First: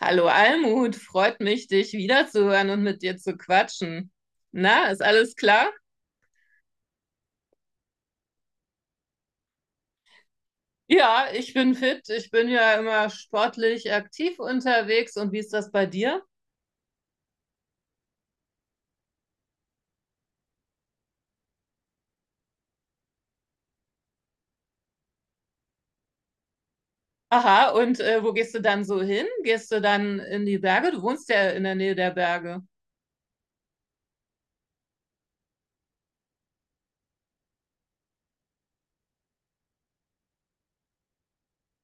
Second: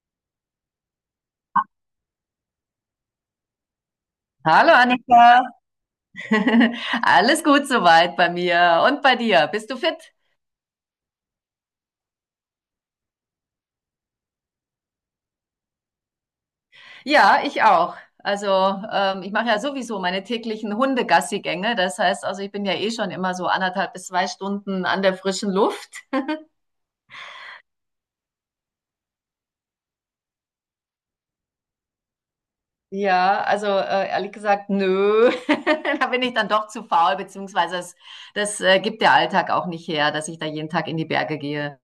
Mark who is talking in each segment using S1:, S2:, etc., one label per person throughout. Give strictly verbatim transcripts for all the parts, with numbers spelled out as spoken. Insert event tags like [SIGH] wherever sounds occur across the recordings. S1: Hallo Almut, freut mich, dich wiederzuhören und mit dir zu quatschen.
S2: Hallo
S1: Na, ist alles
S2: Annika,
S1: klar?
S2: [LAUGHS] alles gut soweit bei mir und bei dir. Bist du fit?
S1: Ja, ich bin fit. Ich bin ja immer sportlich aktiv unterwegs. Und wie ist das bei dir?
S2: Ja, ich auch. Also ähm, ich mache ja sowieso meine täglichen Hundegassigänge. Das heißt, also ich bin ja eh schon immer so anderthalb bis zwei Stunden an der frischen Luft.
S1: Aha, und äh, wo gehst du dann so hin? Gehst du dann in die Berge? Du wohnst ja in der Nähe der Berge.
S2: Ja, also äh, ehrlich gesagt, nö. [LAUGHS] Da bin ich dann doch zu faul, beziehungsweise das, das äh, gibt der Alltag auch nicht her, dass ich da jeden Tag in die Berge gehe.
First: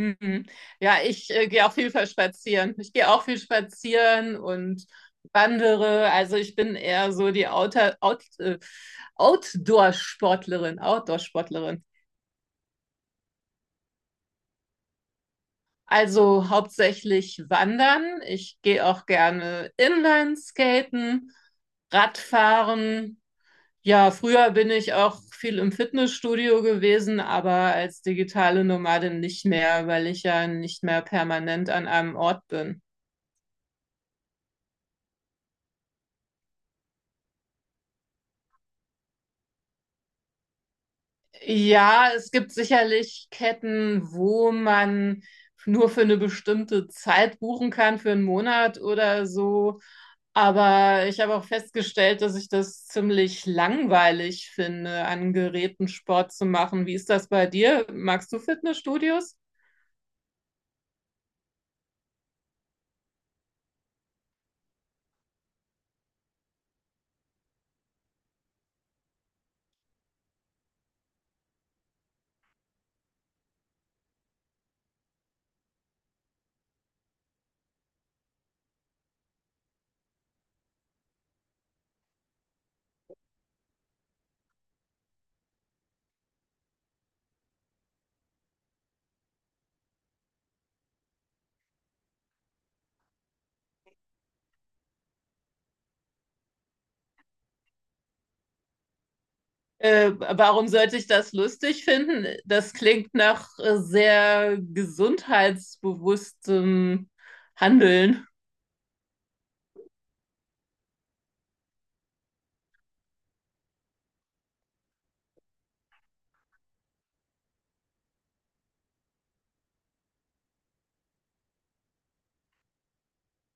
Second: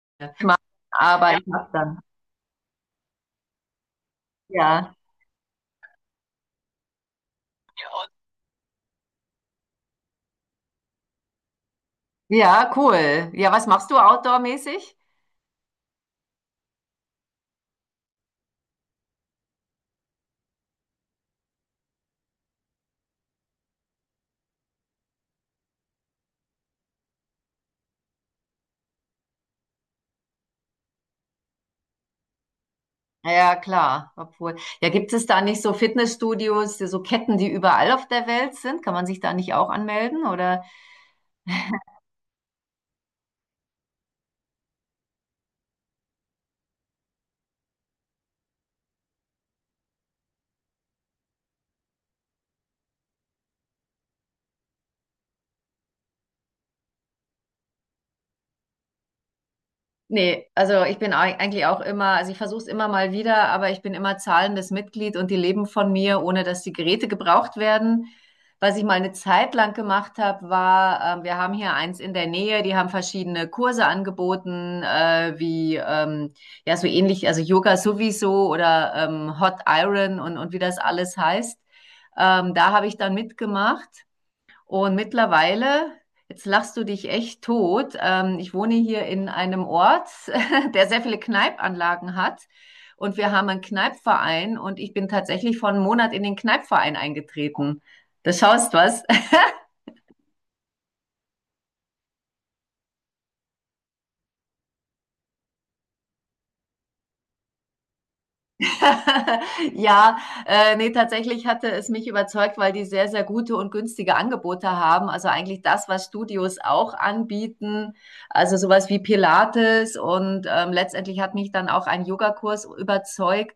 S1: Mhm. Ja, ich
S2: Aber ich
S1: äh, gehe
S2: mach's
S1: auch viel
S2: dann.
S1: spazieren. Ich gehe auch viel spazieren und
S2: Ja.
S1: wandere. Also ich bin eher so die Outer, Out, äh, Outdoor-Sportlerin, Outdoor-Sportlerin.
S2: Ja, cool. Ja, was machst du outdoor-mäßig?
S1: Also hauptsächlich wandern. Ich gehe auch gerne Inlineskaten, Radfahren. Ja, früher bin ich auch viel im Fitnessstudio gewesen, aber als digitale Nomadin nicht mehr, weil ich ja nicht mehr permanent an einem Ort bin.
S2: Ja, ja, klar. Obwohl, ja, gibt es da nicht so Fitnessstudios, so Ketten, die überall auf der Welt sind? Kann man sich da nicht auch anmelden? Oder?
S1: Ja, es gibt sicherlich Ketten, wo man nur für eine bestimmte Zeit buchen kann, für einen Monat oder so. Aber ich habe auch festgestellt, dass ich das ziemlich langweilig finde, an Geräten Sport zu machen. Wie ist das bei dir? Magst du Fitnessstudios?
S2: Nee, also ich bin ei- eigentlich auch immer, also ich versuche es immer mal wieder, aber ich bin immer zahlendes Mitglied und die leben von mir, ohne dass die Geräte gebraucht werden. Was ich mal eine Zeit lang gemacht habe, war, ähm, wir haben hier eins in der Nähe, die haben verschiedene Kurse angeboten, äh, wie ähm, ja so ähnlich, also Yoga sowieso oder ähm, Hot Iron und, und wie das alles heißt. Ähm, da habe ich dann mitgemacht. Und mittlerweile, jetzt lachst du dich echt tot, ähm, ich wohne hier in einem Ort, [LAUGHS] der sehr viele Kneipanlagen hat. Und wir haben einen Kneipverein und ich bin tatsächlich vor einem Monat in den Kneipverein eingetreten. Das schaust was.
S1: Äh, warum sollte ich das lustig finden? Das klingt nach äh, sehr gesundheitsbewusstem Handeln.
S2: [LAUGHS] Ja, äh, ne, tatsächlich hatte es mich überzeugt, weil die sehr, sehr gute und günstige Angebote haben. Also eigentlich das, was Studios auch anbieten. Also sowas wie Pilates und ähm, letztendlich hat mich dann auch ein Yogakurs überzeugt,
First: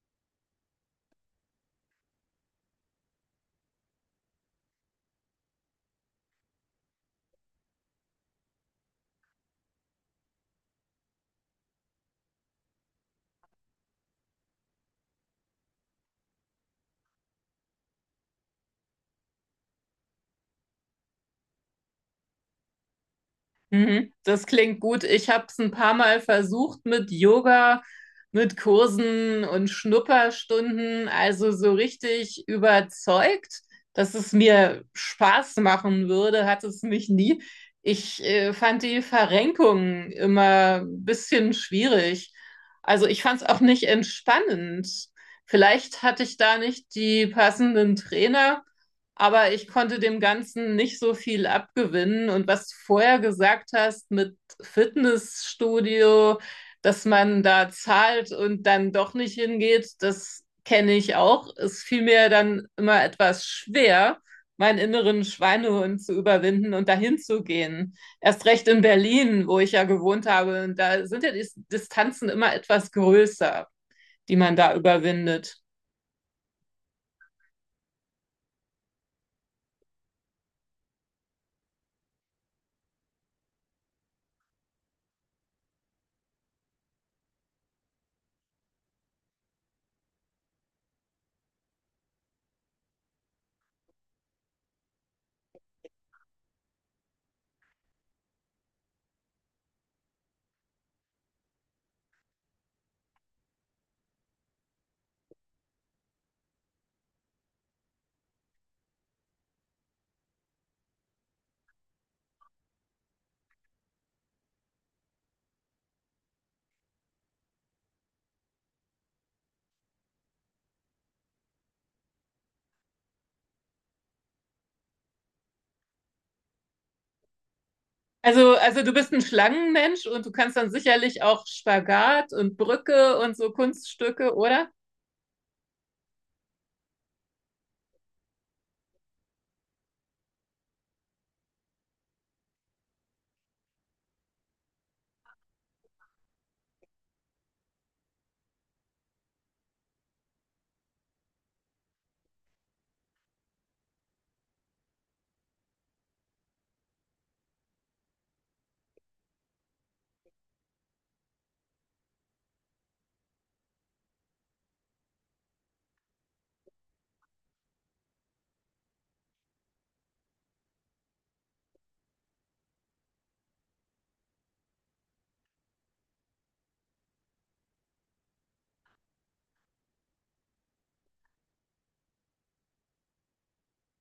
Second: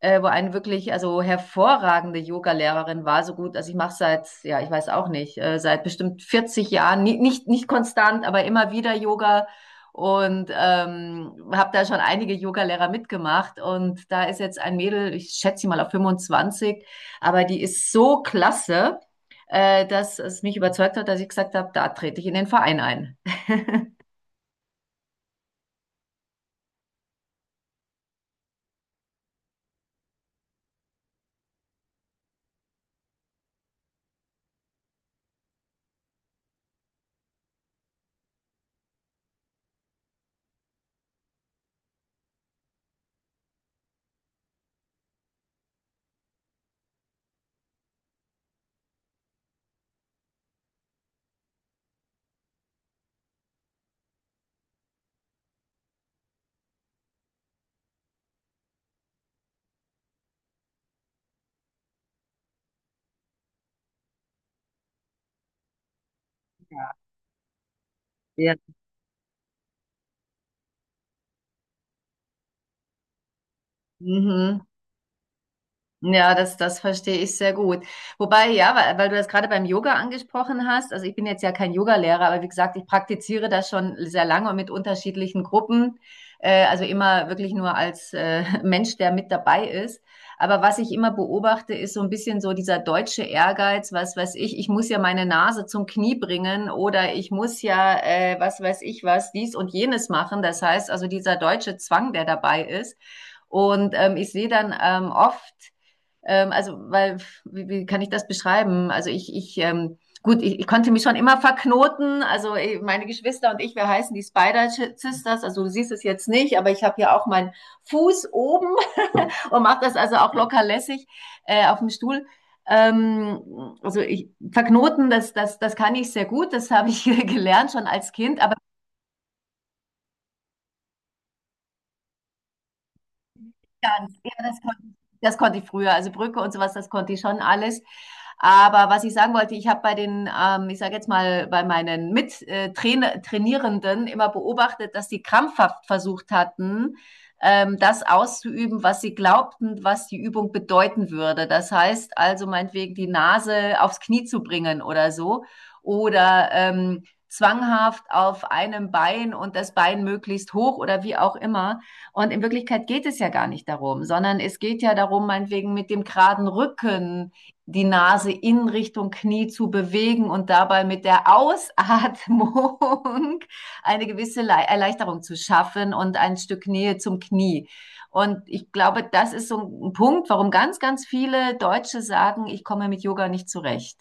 S2: äh, wo eine wirklich also hervorragende Yoga-Lehrerin war. So gut, also ich mache seit, ja, ich weiß auch nicht, äh, seit bestimmt vierzig Jahren, ni- nicht, nicht konstant, aber immer wieder Yoga und ähm, habe da schon einige Yoga-Lehrer mitgemacht. Und da ist jetzt ein Mädel, ich schätze sie mal auf fünfundzwanzig, aber die ist so klasse, äh, dass es mich überzeugt hat, dass ich gesagt habe, da trete ich in den Verein ein.
S1: Mhm, das klingt gut. Ich habe es ein paar Mal versucht mit Yoga, mit Kursen und Schnupperstunden. Also so richtig überzeugt, dass es mir Spaß machen würde, hat es mich nie. Ich äh, fand die Verrenkung immer ein bisschen schwierig. Also ich fand es auch nicht entspannend. Vielleicht hatte ich da nicht die passenden Trainer, aber ich konnte dem Ganzen nicht so viel abgewinnen. Und was du vorher gesagt hast mit Fitnessstudio, dass man da zahlt und dann doch nicht hingeht, das kenne ich auch. Es fiel mir dann immer etwas schwer, meinen inneren Schweinehund zu überwinden und
S2: Ja.
S1: dahin zu gehen. Erst
S2: Ja.
S1: recht in Berlin, wo ich ja gewohnt habe. Und da sind ja die Distanzen immer etwas größer, die man
S2: Mhm.
S1: da überwindet.
S2: Ja, das, das verstehe ich sehr gut. Wobei, ja, weil, weil du das gerade beim Yoga angesprochen hast, also ich bin jetzt ja kein Yogalehrer, aber wie gesagt, ich praktiziere das schon sehr lange und mit unterschiedlichen Gruppen, äh, also immer wirklich nur als äh, [LAUGHS] Mensch, der mit dabei ist. Aber was ich immer beobachte, ist so ein bisschen so dieser deutsche Ehrgeiz, was weiß ich, ich muss ja meine Nase zum Knie bringen oder ich muss ja, äh, was weiß ich was, dies und jenes machen. Das heißt also dieser deutsche Zwang, der dabei ist. Und ähm, ich sehe dann ähm, oft, ähm, also, weil, wie, wie kann ich das beschreiben? Also ich, ich, ähm, gut, ich, ich konnte mich schon immer verknoten. Also eh, meine Geschwister und ich, wir heißen die Spider Sisters. Also du siehst es jetzt nicht, aber ich habe hier auch meinen Fuß oben [LAUGHS] und mache das also auch locker lässig äh, auf dem Stuhl. Ähm, also ich, verknoten, das, das, das kann ich sehr gut. Das habe ich [LAUGHS] gelernt schon als Kind.
S1: Also,
S2: Aber
S1: also du bist ein Schlangenmensch und du kannst dann sicherlich auch Spagat und Brücke und so
S2: ganz, ja,
S1: Kunststücke,
S2: das
S1: oder?
S2: konnte, das konnte ich früher. Also Brücke und sowas, das konnte ich schon alles. Aber was ich sagen wollte, ich habe bei den, ähm, ich sage jetzt mal, bei meinen Mittrainierenden immer beobachtet, dass die krampfhaft versucht hatten, ähm, das auszuüben, was sie glaubten, was die Übung bedeuten würde. Das heißt also meinetwegen die Nase aufs Knie zu bringen oder so. Oder ähm, zwanghaft auf einem Bein und das Bein möglichst hoch oder wie auch immer. Und in Wirklichkeit geht es ja gar nicht darum, sondern es geht ja darum, meinetwegen mit dem geraden Rücken die Nase in Richtung Knie zu bewegen und dabei mit der Ausatmung [LAUGHS] eine gewisse Erleichterung zu schaffen und ein Stück Nähe zum Knie. Und ich glaube, das ist so ein Punkt, warum ganz, ganz viele Deutsche sagen, ich komme mit Yoga nicht zurecht.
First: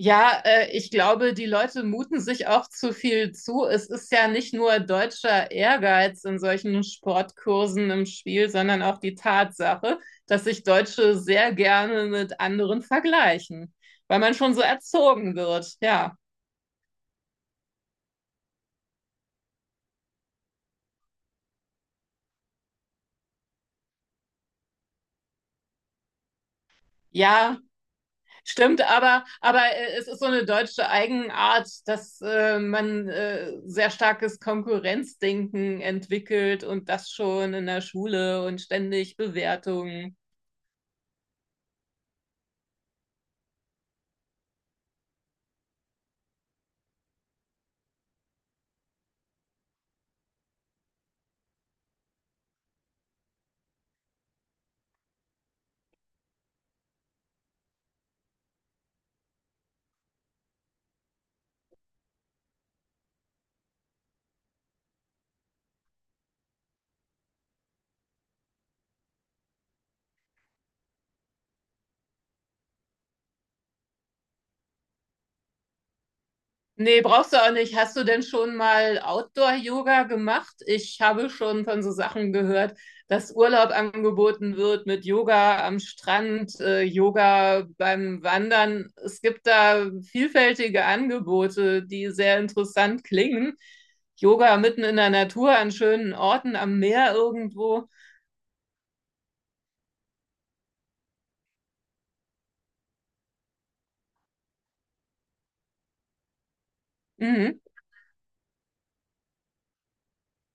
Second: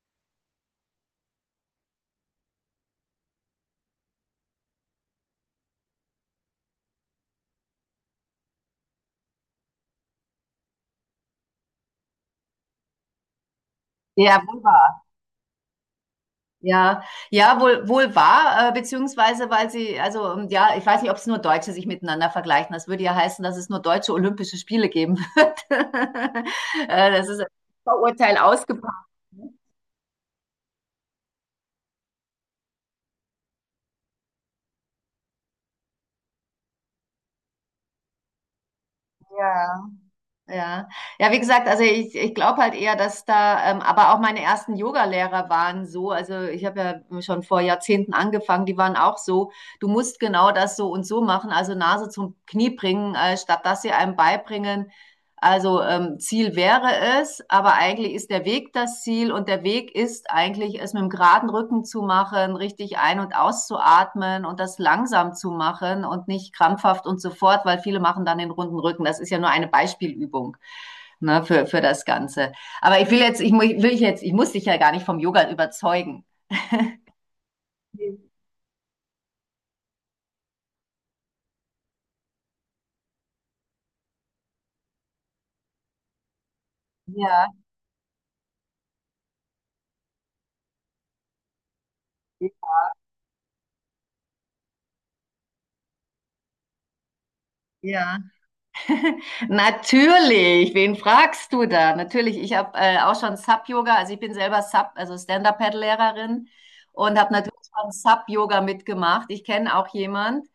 S1: Ja, äh, ich glaube, die Leute muten sich auch zu viel zu. Es ist ja nicht nur deutscher Ehrgeiz in solchen Sportkursen im Spiel, sondern auch die Tatsache, dass sich Deutsche sehr gerne mit anderen vergleichen, weil man
S2: Der
S1: schon so
S2: wohl
S1: erzogen wird. Ja,
S2: Ja, ja, wohl, wohl wahr, äh, beziehungsweise weil sie, also ähm, ja, ich weiß nicht, ob es nur Deutsche sich miteinander vergleichen. Das würde ja heißen, dass es nur deutsche Olympische Spiele geben wird. [LAUGHS] Äh, das ist ein
S1: ja,
S2: Vorurteil
S1: stimmt,
S2: ausgepackt.
S1: aber, aber äh, es ist so eine deutsche Eigenart, dass äh, man äh, sehr starkes Konkurrenzdenken entwickelt und das schon in der Schule und ständig
S2: Ja,
S1: Bewertungen.
S2: ja. Ja, wie gesagt, also ich, ich glaube halt eher, dass da, ähm, aber auch meine ersten Yoga-Lehrer waren so, also ich habe ja schon vor Jahrzehnten angefangen, die waren auch so, du musst genau das so und so machen, also Nase zum Knie bringen, äh, statt dass sie einem beibringen, Also ähm, Ziel wäre es, aber eigentlich ist der Weg das Ziel und der Weg ist eigentlich, es mit dem geraden Rücken zu machen, richtig ein- und auszuatmen und das langsam zu machen und nicht krampfhaft und so fort, weil viele machen dann den runden Rücken. Das ist ja nur eine Beispielübung, ne, für, für das Ganze. Aber ich will jetzt, ich, mu- will ich jetzt, ich muss dich ja gar nicht vom Yoga überzeugen.
S1: Nee, brauchst du auch nicht. Hast du denn schon mal Outdoor-Yoga gemacht? Ich habe schon von so Sachen gehört, dass Urlaub angeboten wird mit Yoga am Strand, äh,
S2: Ja,
S1: Yoga beim Wandern. Es gibt da vielfältige Angebote, die sehr interessant klingen. Yoga mitten in der Natur, an schönen Orten, am Meer irgendwo.
S2: ja. Natürlich, wen fragst du da? Natürlich, ich habe äh, auch schon Sub-Yoga, also ich bin selber Sub, also Stand-Up-Paddle-Lehrerin und habe natürlich
S1: Mhm.
S2: schon Sub-Yoga mitgemacht. Ich kenne auch jemand,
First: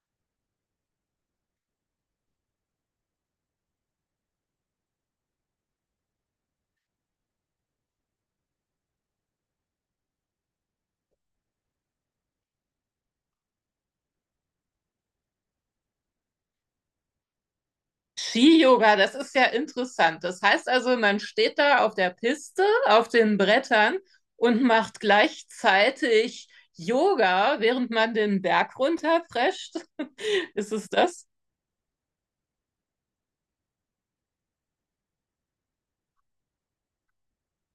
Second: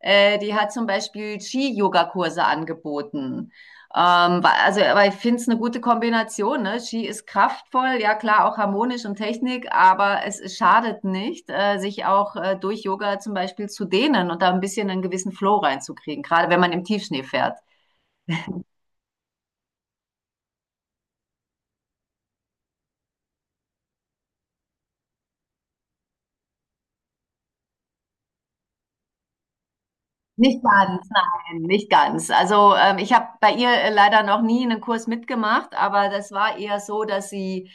S2: äh, die hat zum Beispiel Ski-Yoga-Kurse angeboten. Ähm, wa- also, aber ich finde es eine gute Kombination. Ne? Ski ist kraftvoll, ja klar, auch harmonisch und Technik, aber es, es schadet nicht, äh, sich auch äh, durch Yoga zum Beispiel zu dehnen und da ein bisschen einen gewissen Flow reinzukriegen, gerade wenn man im Tiefschnee fährt.
S1: Ski-Yoga, das ist ja interessant. Das heißt also, man steht da auf der Piste, auf den Brettern und macht gleichzeitig Yoga, während man den Berg runterprescht. [LAUGHS]
S2: Nicht
S1: Ist es
S2: ganz,
S1: das?
S2: nein, nicht ganz. Also ähm, ich habe bei ihr äh, leider noch nie einen Kurs mitgemacht, aber das war eher so, dass sie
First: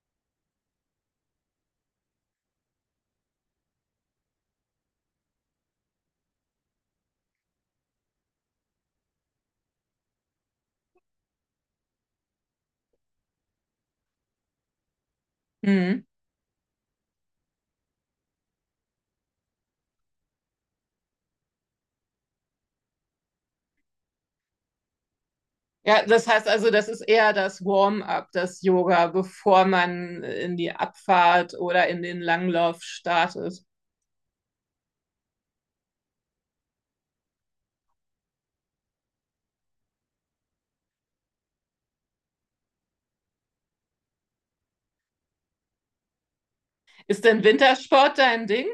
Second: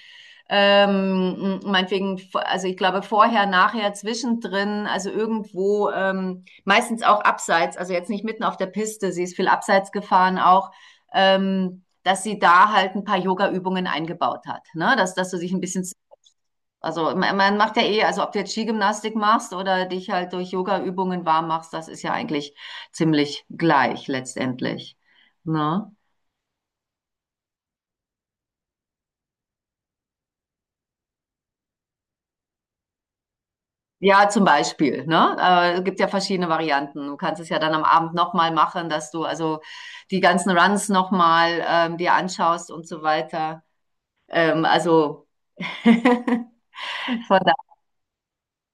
S2: ähm, m- meinetwegen, v- also ich glaube vorher, nachher, zwischendrin, also irgendwo, ähm, meistens auch abseits, also jetzt nicht mitten auf der Piste, sie ist viel abseits gefahren auch, ähm, dass sie da halt ein paar Yoga-Übungen eingebaut hat, ne? Dass, dass du dich ein bisschen,
S1: Hm.
S2: also man man macht ja eh, also ob du jetzt Skigymnastik machst oder dich halt durch Yoga-Übungen warm machst, das ist ja eigentlich ziemlich gleich letztendlich. Ne?
S1: Ja, das heißt also, das ist eher das Warm-up, das Yoga, bevor man in die Abfahrt oder in den Langlauf startet.
S2: Ja, zum Beispiel, ne? Äh, Es gibt ja verschiedene Varianten. Du kannst es ja dann am Abend nochmal machen, dass du also die ganzen Runs nochmal ähm, dir anschaust und so weiter. Ähm, also [LAUGHS]
S1: Ist
S2: von
S1: denn
S2: da.
S1: Wintersport dein Ding?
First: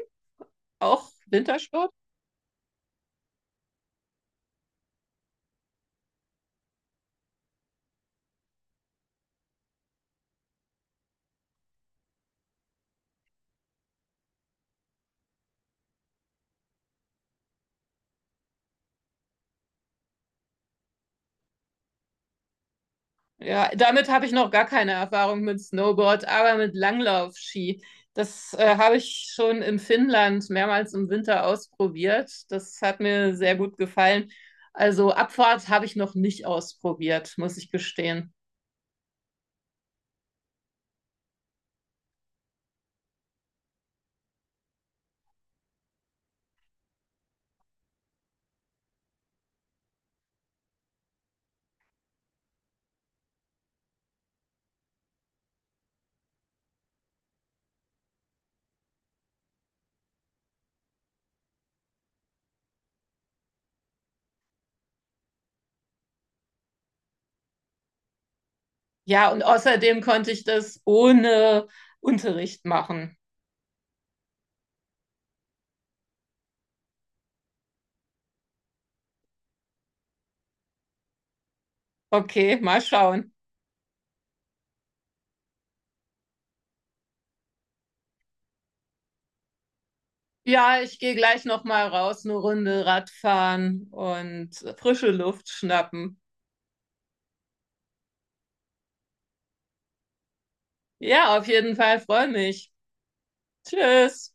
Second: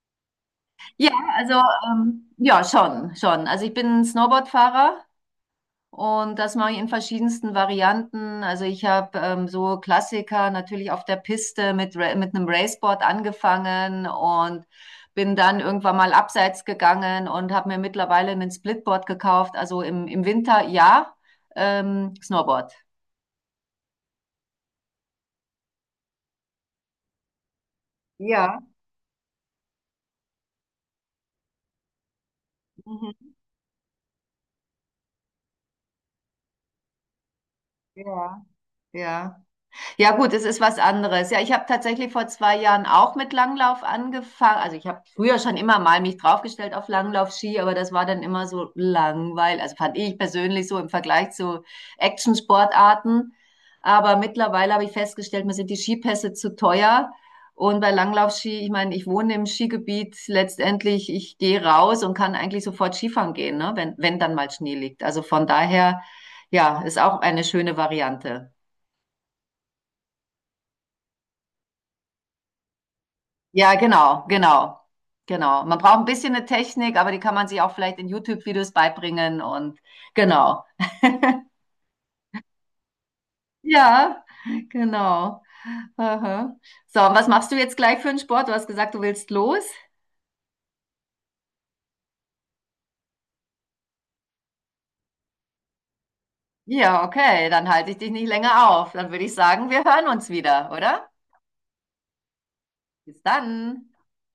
S1: Auch
S2: Ja, also
S1: Wintersport?
S2: ähm, ja, schon, schon. Also ich bin Snowboardfahrer. Und das mache ich in verschiedensten Varianten. Also ich habe ähm, so Klassiker natürlich auf der Piste mit, Ra- mit einem Raceboard angefangen und bin dann irgendwann mal abseits gegangen und habe mir mittlerweile einen Splitboard gekauft. Also im, im Winter ja, ähm, Snowboard.
S1: Ja, damit habe ich noch gar keine Erfahrung mit Snowboard, aber mit Langlaufski. Das
S2: Ja,
S1: äh, habe ich schon in Finnland mehrmals im Winter ausprobiert. Das hat
S2: mhm.
S1: mir sehr gut gefallen. Also Abfahrt habe ich noch nicht ausprobiert, muss ich gestehen.
S2: Ja, ja. Ja gut, es ist was anderes. Ja, ich habe tatsächlich vor zwei Jahren auch mit Langlauf angefangen. Also ich habe früher schon immer mal mich draufgestellt auf Langlaufski, aber das war dann immer so langweilig. Also fand ich persönlich so im Vergleich zu Action-Sportarten. Aber mittlerweile habe ich festgestellt, mir sind die Skipässe zu teuer. Und bei Langlaufski, ich meine, ich wohne im Skigebiet letztendlich, ich gehe raus und kann eigentlich sofort Skifahren gehen, ne? wenn, wenn dann mal Schnee liegt. Also von daher, ja, ist auch eine schöne Variante.
S1: Ja, und außerdem konnte ich das ohne Unterricht machen.
S2: Ja, genau, genau, genau. Man braucht ein bisschen eine Technik, aber die kann man sich auch vielleicht in YouTube-Videos beibringen und genau.
S1: Okay, mal schauen.
S2: Ja, genau. Aha. So, und was machst du jetzt gleich für einen Sport? Du hast gesagt, du willst los?
S1: Ja, ich gehe gleich noch mal raus, eine Runde Radfahren und frische Luft schnappen.
S2: Ja, okay, dann halte ich dich nicht länger auf. Dann würde ich sagen, wir hören uns wieder, oder?
S1: Ja, auf jeden Fall, freue mich.
S2: Bis dann.
S1: Tschüss.